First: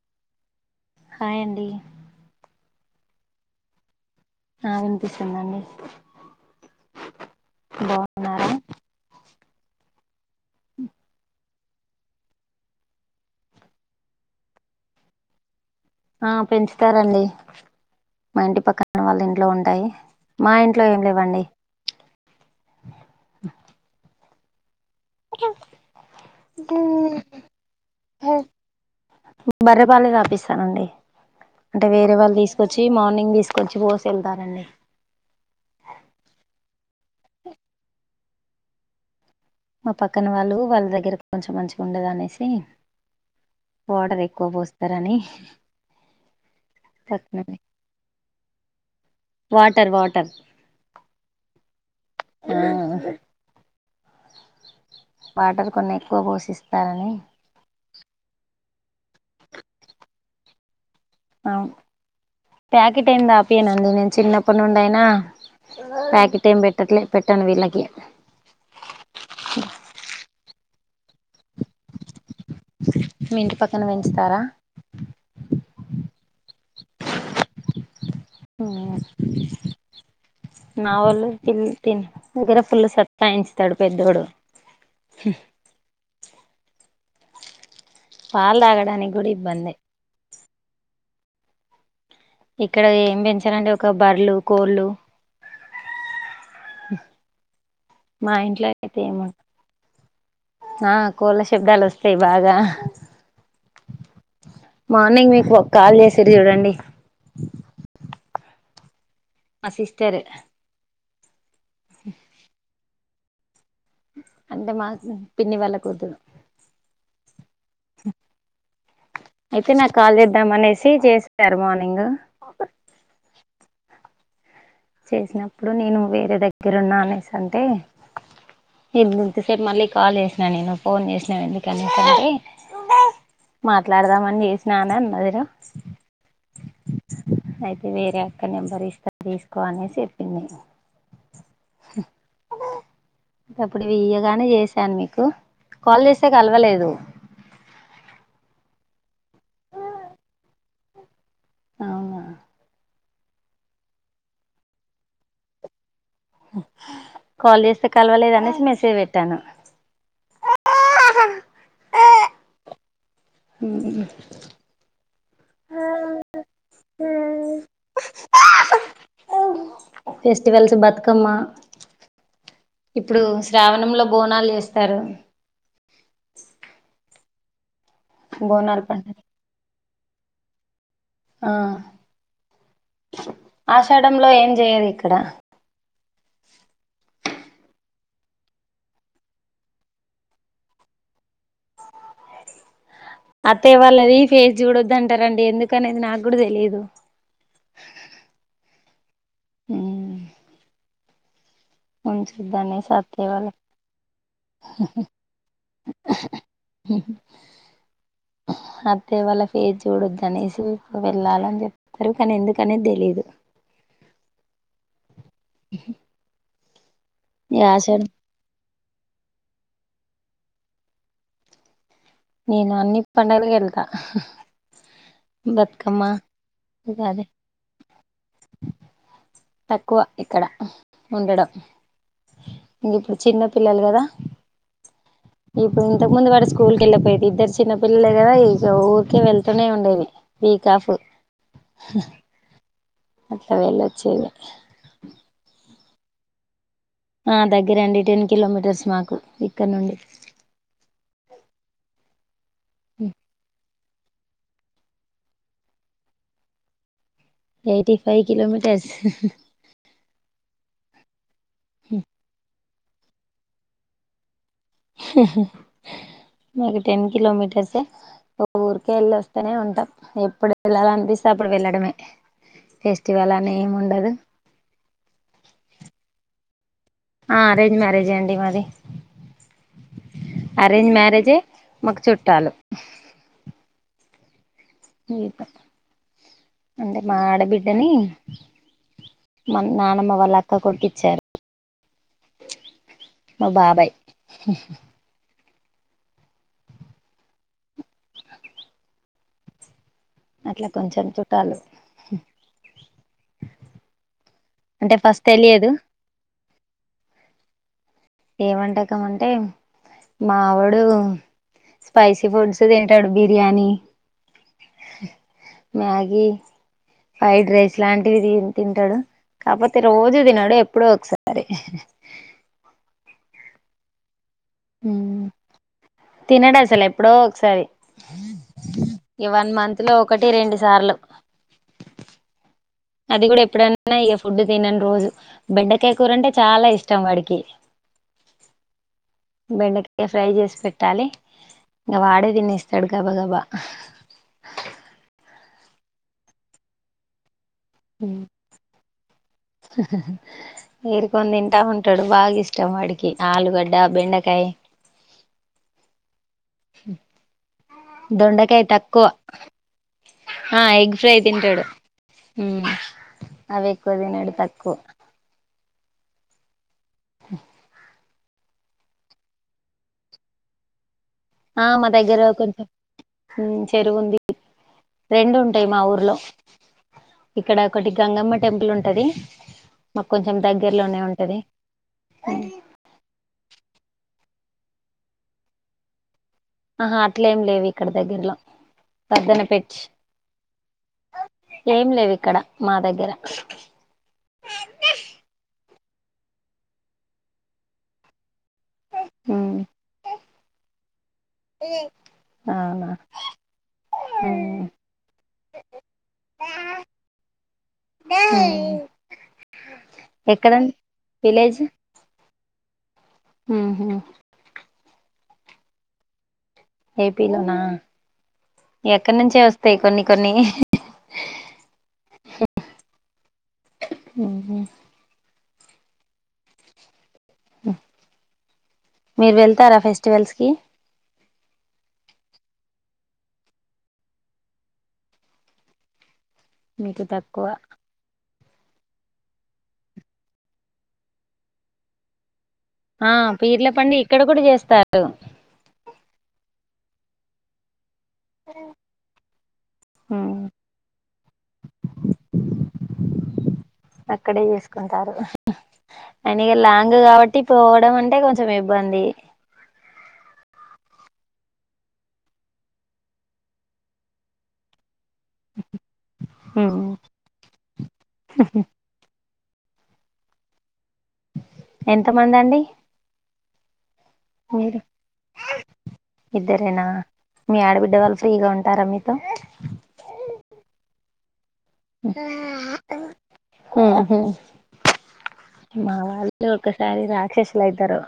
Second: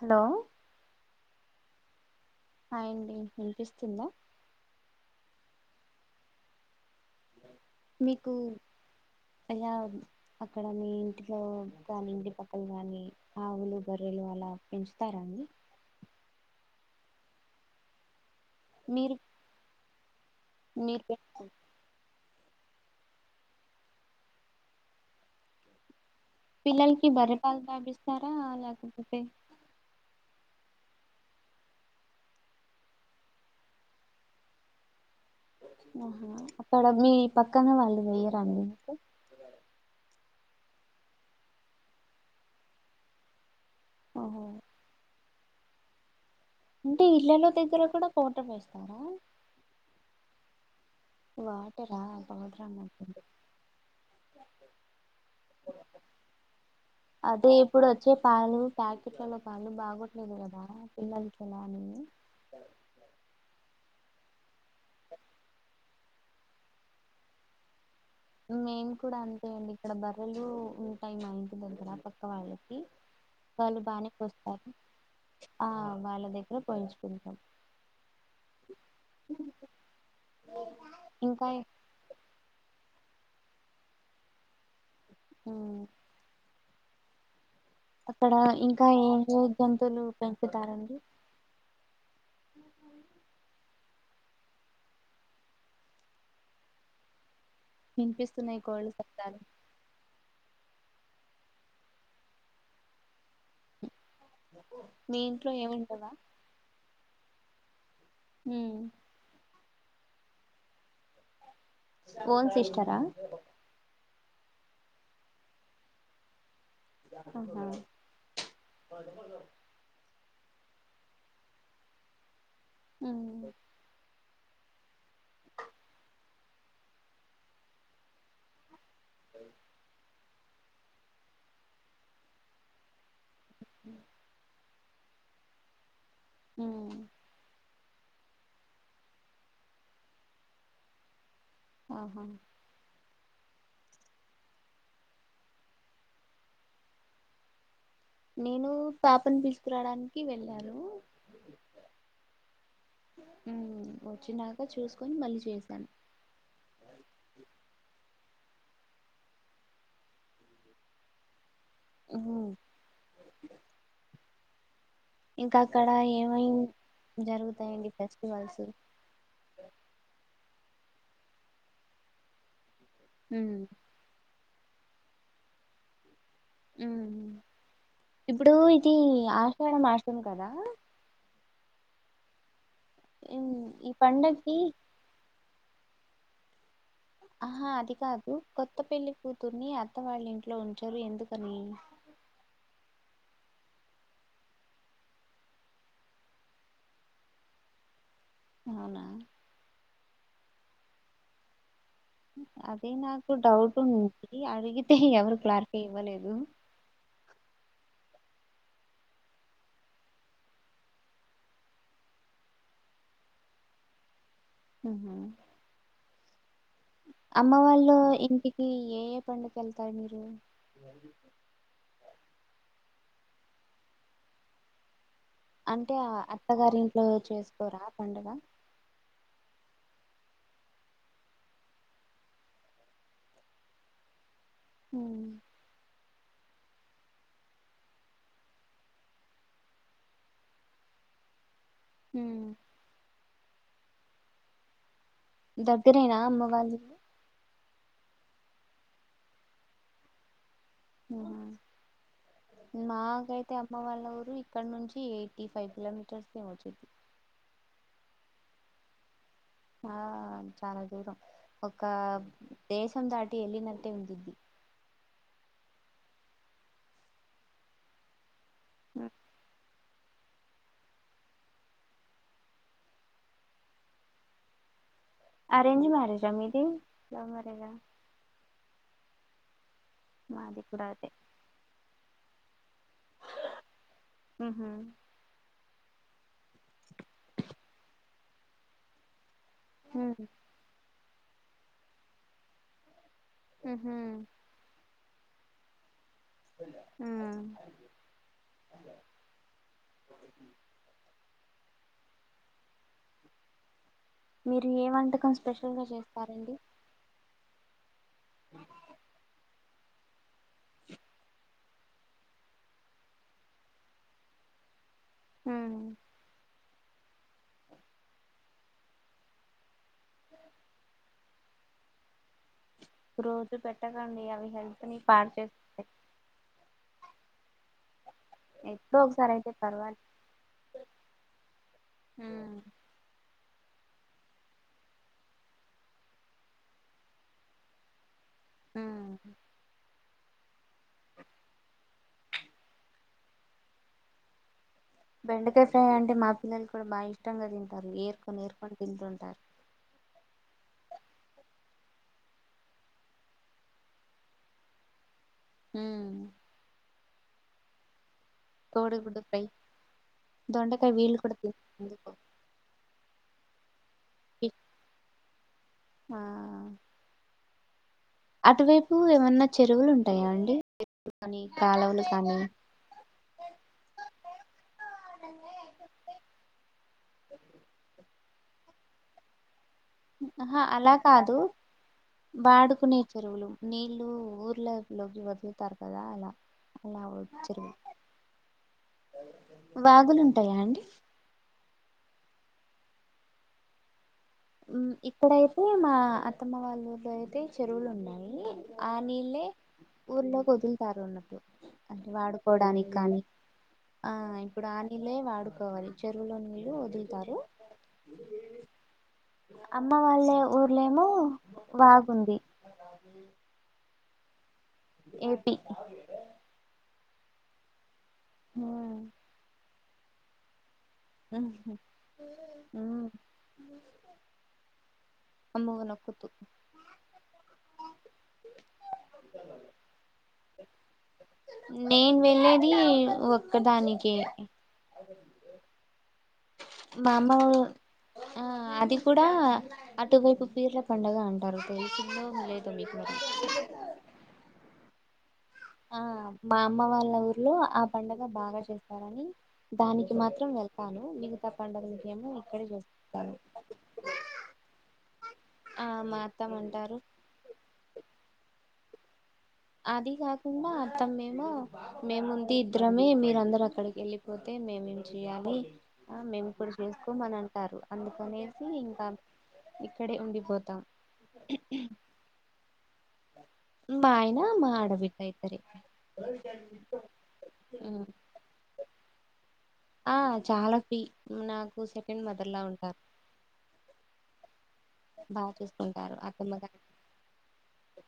Hello hi అండి హయండి వినిపిస్తుందా ఆ వినిపిస్తుందండి మీకు బాగున్నారా అలా అక్కడ మీ ఇంటిలో కానీ ఇంటిపక్కలు గాని ఆవులు గొర్రెలు అలా పెంచుతారండి ఆ పెంచుతారండి మా ఇంటి పక్కన మీరు వాళ్ళ ఇంట్లో ఉంటాయి మా ఇంట్లో ఏం మీరు పె- లేవండి పిల్లలకి బర్రె పాలు తాపిస్తారా లేకపోతే బర్రెపాలే తాపిస్తానండి అంటే వేరే వాళ్ళు తీసుకొచ్చి మార్నింగ్ తీసుకొచ్చి పోసి వెళ్తారండి ఆహా అక్కడ మీ పక్కన వాళ్ళు పోయ్యరాండి మీకు మా పక్కన వాళ్ళు వాళ్ళ దగ్గర కొంచెం మంచిగా ఉండదనేసి వాటర్ ఓహో ఎక్కువ పోస్తారని అంటే తక్కువ ఇళ్లలో దగ్గర కూడా పౌడర్ వేస్తారా వాటర్ వాటర్ వాటర్ ఆ పౌడర్ అన్నట్టుంది వాటర్ కొన్ని ఎక్కువ పోషిస్తారని అదే ఇప్పుడు వచ్చే పాలు ప్యాకెట్లలో పాలు బాగోట్లేదు కదా పిల్లలకి ఎలా ప్యాకెట్ ఏమి తాపియానండి నేను చిన్నప్పటి నుంచి అయినా ప్యాకెట్ ఏం పెట్టట్లే పెట్టను వీళ్ళకి మేమ్ కూడా అంతే అండి ఇక్కడ బర్రెలు ఉంటాయి మా ఇంటి దగ్గర పక్క వాళ్ళు కి మీ ఇంటి వాళ్ళు పక్కన బానే పెంచుతారా పోస్తారు ఆ వాళ్ళ దగ్గర పోయించుకుంటాం మ్మ్ నావల్ ఇంకా తిన్ తిన్ దగ్గర పుల్లు సత్తాయించుతాడు పెద్దోడు మ్మ్ అక్కడ పాలు ఇంకా ఏ తాగడానికి కూడా ఏ ఇబ్బందే జంతువులు పెంపుతారండి ఇక్కడ ఏం పెంచరండి ఒక బర్లు కోళ్ళు మా వినిపిస్తున్నాయి ఇంట్లో కోళ్ళు అయితే ఏం శబ్దాలు ఉండవు ఆ కోళ్ళ శబ్దాలు వస్తాయి బాగా మీ మార్నింగ్ ఇంట్లో మీకు ఒక కాల్ ఏముండవా చేసింటి చూడండి మ్మ్ మా సిస్టర్ ఓన్ సిస్టరా అంటే మా పిన్ని వాళ్ళ కూతురు మ్మ్ హు అయితే నాకు కాల్ చేద్దాం అనేసి చేసినారు మార్నింగ్ మ్మ్ చేసినప్పుడు నేను వేరే దగ్గర ఉన్నా అనేసి అంటే ఇపుడు రేప్ మళ్ళీ కాల్ చేసినా నేను ఫోన్ చేసినాను ఎందుకని అంటే మాట్లాడదామని చేసిన అని అన్నదిరా మ్మ్ అయితే వేరే అక్క నెంబర్ ఇస్త తీసుకో అనేసి చెప్పింది ఇగ ఆహా అప్పుడు ఇది ఇయ్యగానే చేసాను మీకు కాల్ చేసే కలవలేదు నేను పాపను తీసుకురాడానికి వెళ్ళాను అవునా మ్మ్ వచ్చినాక చూసుకొని మళ్ళీ చేసాను కాల్ చేస్తే కలవలేదు అనేసి మెసేజ్ పెట్టాను మ్మ్ మ్మ్ ఇంకా అక్కడ ఏమై జరుగుతాయండి ఫెస్టివల్స్ ఫెస్టివల్స్ బతుకమ్మ ఇప్పుడు శ్రావణంలో బోనాలు చేస్ తారు మ్మ్ ఇప్పుడు బోనాలు ఇది పండుగ ఆషాఢ మాసం కదా ఆ ఈ ఆషాడంలో ఏం పండగకి చెయరు ఇక్కడ ఆహా అది కాదు కొత్త పెళ్లి కూతుర్ని అత్తవాళ్ళ ఇంట్లో ఉంచరు ఎందుకని అత్తయ్య వాళ్ళది ఫేస్ చూడొదు అంటారండి ఎందుకనేది నాకు కూడా తెలీదు అవునా మ్మ్ అదే అనేసి అత్తయ్య నాకు వాళ్ళ డౌట్ ఉన్నింది అడిగితే ఎవరు క్లారిటీ ఇవ్వలేదు మ్మ్ హు అత్తయ్య వాల్ల ఫేస్ చూడొదు అనేసి వెళ్ళాలని చెప్ తారు కాని ఎందుకనేది తెలీదు మ్మ్ హు ఉ అమ్మ వాళ్ళు ఇంటికి ఏ ఏ పండుకు వెళ్తారు మీరు నేను అన్ని పండుగలు కి వెళ్తా అంటే బతుకమ్మ అత్తగారి ఇంట్లో ఉగాది చేసుకోరా పండుగ తక్కువ ఇక్కడ ఉండడం ఇంక ఇప్పుడు చిన్న పిల్లలు కదా హ్మ్ ఇప్పుడు ఇంతకు ముందు వాడు స్కూల్ కి వెళ్ళపోయది ఇద్దరు చిన్న పిల్లలే కదా ఇక ఊరికే వెళ్తూనే ఉండేది వీక్ ఆఫ్ హ్మ్ అట్లా వెేళ్ళొచ్చేది దగ్గరేనా అమ్మ వాళ్ళు ఇల్లు ఆ దగ్గరే అండి టెన్ కిలోమీటర్స్ మాకు ఇక్కడ నుండి హ్మ్ మాకు ఐతే అప్ అమ్మ వాళ్ళ ఊరు ఇక్కడ నుంచి ఎయిటీ ఫైవ్ కిలోమీటర్స్ తే వచ్చది ఎయిటీ ఫైవ్ కిలోమీటర్స్ ఆ చాలా దూరం ఒక దేశం దాటి వెళ్ళినట్టే ఉందిది మాకి టెన్ కిలోమీటర్సే ఒక్ ఊరికే వెళ్ళి వస్తేనే ఉంటాం ఎప్పుడు వెళ్లాలీ అనిపిస్తే అప్పుడు వెళ్ళడమే ఫెస్టివల్ అని ఏమి ఉండదు ఆరెంజ్ మ్యారేజా మీది లవ్ ఆ మ్యారేజా అరేంజ్ మ్యారేజే అండి మాది మాది కూడా అరేంజ్ అదే మ్యారేజే మాకు చుట్టాలు ఉహు అంటే మా ఆడబిడ్డని మ నానమ్మ వాళ్ళ అక్క కొడుకి ఇచ్చారు మా బాబాయ్ ఉహు హ్మ్ అట్లా కొంచెం చుట్టాలు మీరు ఏ అంటే ఫస్ట్ వంటకం తెలియదు స్పెషల్ గా చేస్తారండి ఏ వంటకం అంటే మావోడు స్పైసీ ఫుడ్స్ తింటాడు బిర్యానీ ఉ మ్యాగీ ఫ్రైడ్ రైస్ లాంటివి తిన్ తింటాడు కాకపోతే రోజూ తినడు ఎప్పుడో ఒకసారి రోజు పెట్టకండి అవి హెల్త్ని మ్మ్ పాడ్ చేస్ తినడు అసల్ ఎప్పుడో ఒకసారి ఎప్పుడో ఒకసారి ఈ వన్ అయితే మంత్ లో పర్వాలి ఒకటి రెండు సార్లు హ్మ్ అది కూడా ఎప్పుడన్నా ఇక ఫుడ్ తినని రోజు బెండకాయ కూర అంటే చాలా ఇష్టం వాడికి హ్మ్ బెండకాయ ఫ్రై చేస్ పెట్టాలి ఇంగా వాడే తినేస్తాడు గబా గబా బెండకాయ ఫ్రై అంటే మా పిల్లలు కూడా బాగా ఇష్టంగా తింటారు ఏరుకొని ఏరుకొని తింటుంటారు ఏరుకొని తింటా ఉంటాడు బాగ ఇష్టం వాడికి ఆలుగడ్డ బెండకాయ్ హ్మ్ దొండకాయ్ తక్కువ కోడిగుడ్డు ఫ్రై ఆ దొండకాయ ఎగ్ ఫ్రై వీళ్ళు కూడా తింటాడు తీసుకు హు అవి ఎక్కువ తిన్నడు తక్కువ్ ఆ హు అటువైపు ఏమన్నా చెరువులు ఉంటాయా అండి వాగులు కానీ కాలవలు కానీ ఉ చెరువు ఉంది రెండు ఉంటాయి మా ఊర్లో ఇక్కడ ఒకటి గంగమ్మ టెంపుల్ ఉంటది మాకు కొంచెం ఆహా అలా దగ్గరలోనే కాదు ఉంటది వాడుకునే చెరువులు నీళ్ళులు ఊర్లలో లోకి వదులుతారు కదా అలా ఆహా అలా ఉ అట్లేం లేవు చేరువు ఇక్కడ దగ్గరలో పద్దన పెట్టి వాగులుంటాయా అండి ఏం లేవ్ ఇక్కడ మా దగ్గర ఇక్కడయితే మా అత్తమ్మ వాళ్ళ ఊర్లో అయితే చెరువులు ఉన్నాయి ఆ నీళ్ళే ఊర్లోకి వదులుతారు అన్నట్టు అంటే అవునా వాడుకోవడానికి కానీ ఆ ఇప్పుడు ఆ నీళ్లే వాడుకోవాలి చెరువులో నీళ్ళు వదులుతారు ఆ అమ్మ వాళ్ల ఊర్లేమో వాగు ఉంది ఉహు ఏపీ ఏపీలోనా ఎక్క నుంచే వస్తయి కొన్ని కొన్ని ఉ ఉహు అమ్మో నాకొద్దు మీర్ వెళ్తారా ఫెస్టివల్స్ కి నేను వెళ్ళేది ఒక్కదానికే మీకు మా అమ్మ తక్కువ ఉ ఆ అది కూడా అటువైపు పీర్ల పండుగ అంటారు తెలుసిందో ఆ పీర్ల పండగ ఇక్కడ గూడా చేస్తారు ఆ మా అమ్మ వాళ్ళ ఊర్లో ఆ పండగ బాగా చేస్తారని దానికి మాత్రం వెళ్తాను మిగతా పండుగల కె ఏమో ఇక్కడే చేస్తా అక్కడే చేసుకుంటారు ఆ మా అయినా ఇగా అత్తమ్మ అంటారు లాంగ్గా పోవడం అంటే కొంచెం ఇబ్బంది అది గాకుండా అత్తమ మేము మేముంది ఇద్దరమే మీర అందరు అక్కడికి ఎ ళ్ళిపోతే మేము చేయాలి ఆ మేము కూడా చేసుకోమని అంటారు అందుకనేసి ఇంకా ఇక్కడే ఉండిపోతాం ఎంత మంది అండి మా ఆయన మా మీరు ఆడబిడ్డ ఇద్దరే ఇద్దరేనా మీ ఆడబిడ్డ ఉమ్. వాళ్ళు ఫ్రీగా ఉంటారా మీతో ఆ చాలా ఫ్రీ నాకు సెకండ్ మదర్ లా ఉంటారు ఉహు బాగా మా చూసుకుంటారు వాళ్ళు అత్తమ్మగా ఒకసారి రాక్షసులు అయితారు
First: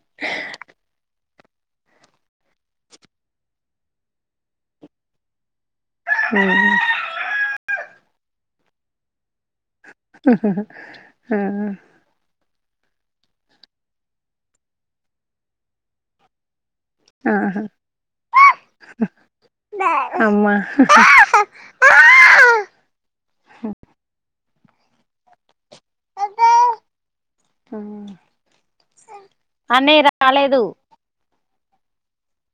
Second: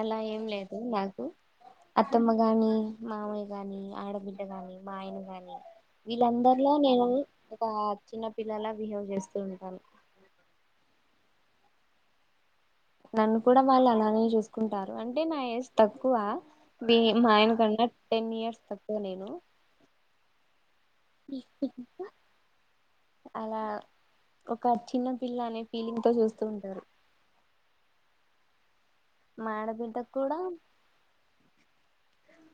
అలా ఏం లేదు నాకు అత్తమ్మ గాని మామయ్య గాని ఆడబిడ్డ గాని మా ఆయనగాని వీళ్ళందరిలో నేను ఒక చిన్న పిల్లలా బిహేవ్ చేస్తూ ఉంటాను హ ఆ నన్ను కూడా వాళ్ళు అలానే చూసుకుంటారు అంటే నా ఏజ్ తక్కువ బి మా ఆయన ఆహా కన్నా టెన్ ఇయర్స్ తక్కువ నేను అమ్మా హ బ అలా ఒక చిన్న పిల్ల అనే ఫీలింగ్‌తో చూస్తూ ఉంటారు ఆ మా ఆడబిడ్డకు కూడా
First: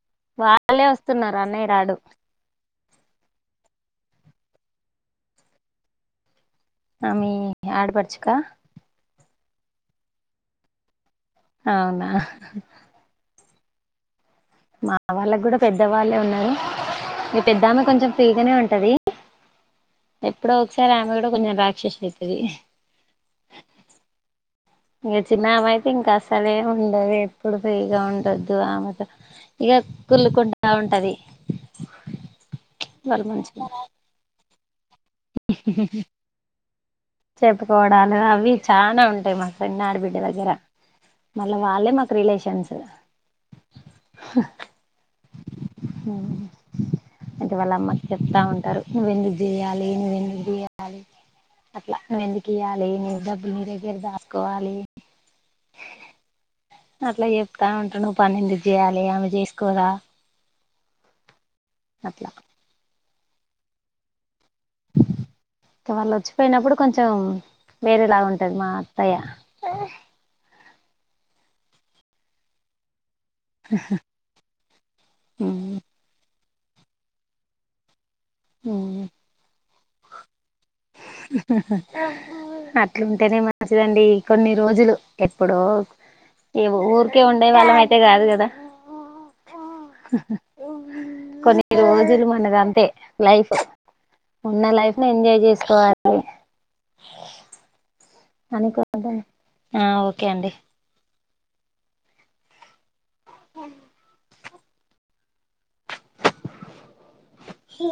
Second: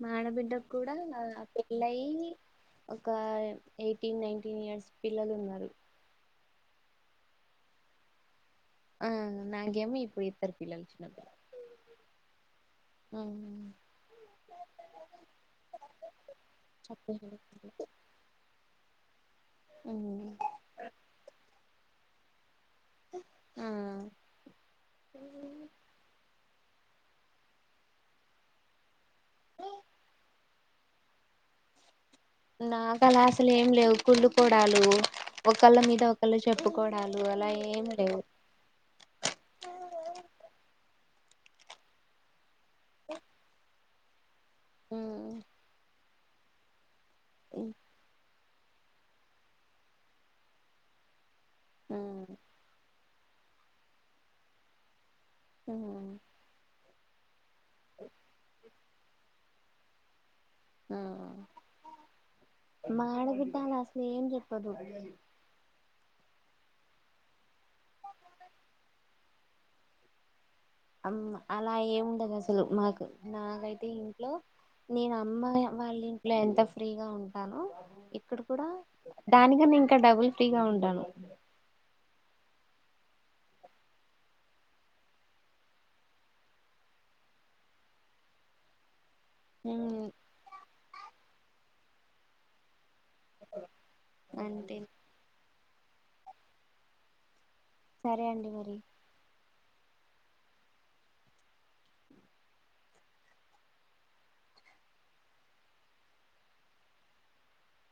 మా ఆడబిడ్డకు వాళ్ళే కూడా వస్తున్నారు అన్నయ్య రాడు పెళ్లయి ఒక ఎయిటీన్ నైన్టీన్ ఇయర్స్ పిల్లలు ఉన్నారు ఆ మీ ఆడపడుచుక ఆ నాకేమీ ఇప్పుడు ఇద్దరు పిల్లలు చిన్న పిల్ల అవునా ఉమ్మ్ మా వాళ్ళకు కూడా పెద్ద వాళ్ళే ఉన్నారు మీ పిల్లలు పెద్దమే కొంచెం ఫ్రీగానే ఉంటది ఎప్పుడో ఒకసారి ఆమె కూడా కొంచెం రాక్షసి అయితది ఇంగ చిన్నమె అయితే ఇంకా అసలే ఉండదు ఎప్పుడు ఫ్రీగా ఉండద్దు ఆమెతో ఇక కుల్లుకుంటా ఉంటంది నాకు అలా అసలు ఏం లేవు కుళ్ళుకోడాలు ఒకళ్ళ మీద ఒకళ్ళు చెప్పుకోడాలు అలా ఏం చెప్పుకోవడాలు లేవు అవి చానా ఉంటాయి మా సైడ్ ఆడ బిడ్డ దగ్గర మళ్ళా వాళ్ళే మాకు రిలేషన్స్ ఓ అ ఉమ్మ్ ఉమ్మ్ అయితే వాళ్ళ అమ్మకి చెప్తా ఉంటారు నువ్వెందుకు చేయా లి నువ్వు ఎందుకు చేయలి అట్లా నువ్వెందుకు ఇయ్యాలి నీ డ బ్బు నీ దగ్గర దాసుకోవాలి ఆహ్ అట్లా చెప్తా ఉంటు నువ్వు పని ఎందుకు చేయాలే ఆమె చేసుకోదా ఉమ్మ్ అట్లా మా ఆడబిడ్డ అలా అసలు ఏం చెప్పదు ఇక వాళ్ళు వచ్చిపోయినప్పుడు కొంచెం వేరేలాగా ఉంటది మా అత్తయ్య ఆమ్ అలా ఏముండదు అసలు మాకు నాకైతే ఇంట్లో నేను అమ్మ ఉమ్ య్యా వాళ్ళింట్లో ఎంత ఫ్రీగా ఉంటానో ఇక్కడ కూడా దానికన్నా ఇంకా డబుల్ ఫ్రీగా ఉంటాను అట్లుంటేనే మంచిదండి కొన్ని రోజులు ఎప్పుడో ఏ ఊరికే ఉండేవాళ్ళం అయితే కాదు కదా ఉమ్మ్ కొన్ని రోజులు మనది అంతే లైఫ్ ఉన్న అంతే లైఫ్ ని ఎంజాయ్ చేసుకోవాలి సరే అండి అని మరి ఆ ఓకే అండి అకన్ హీ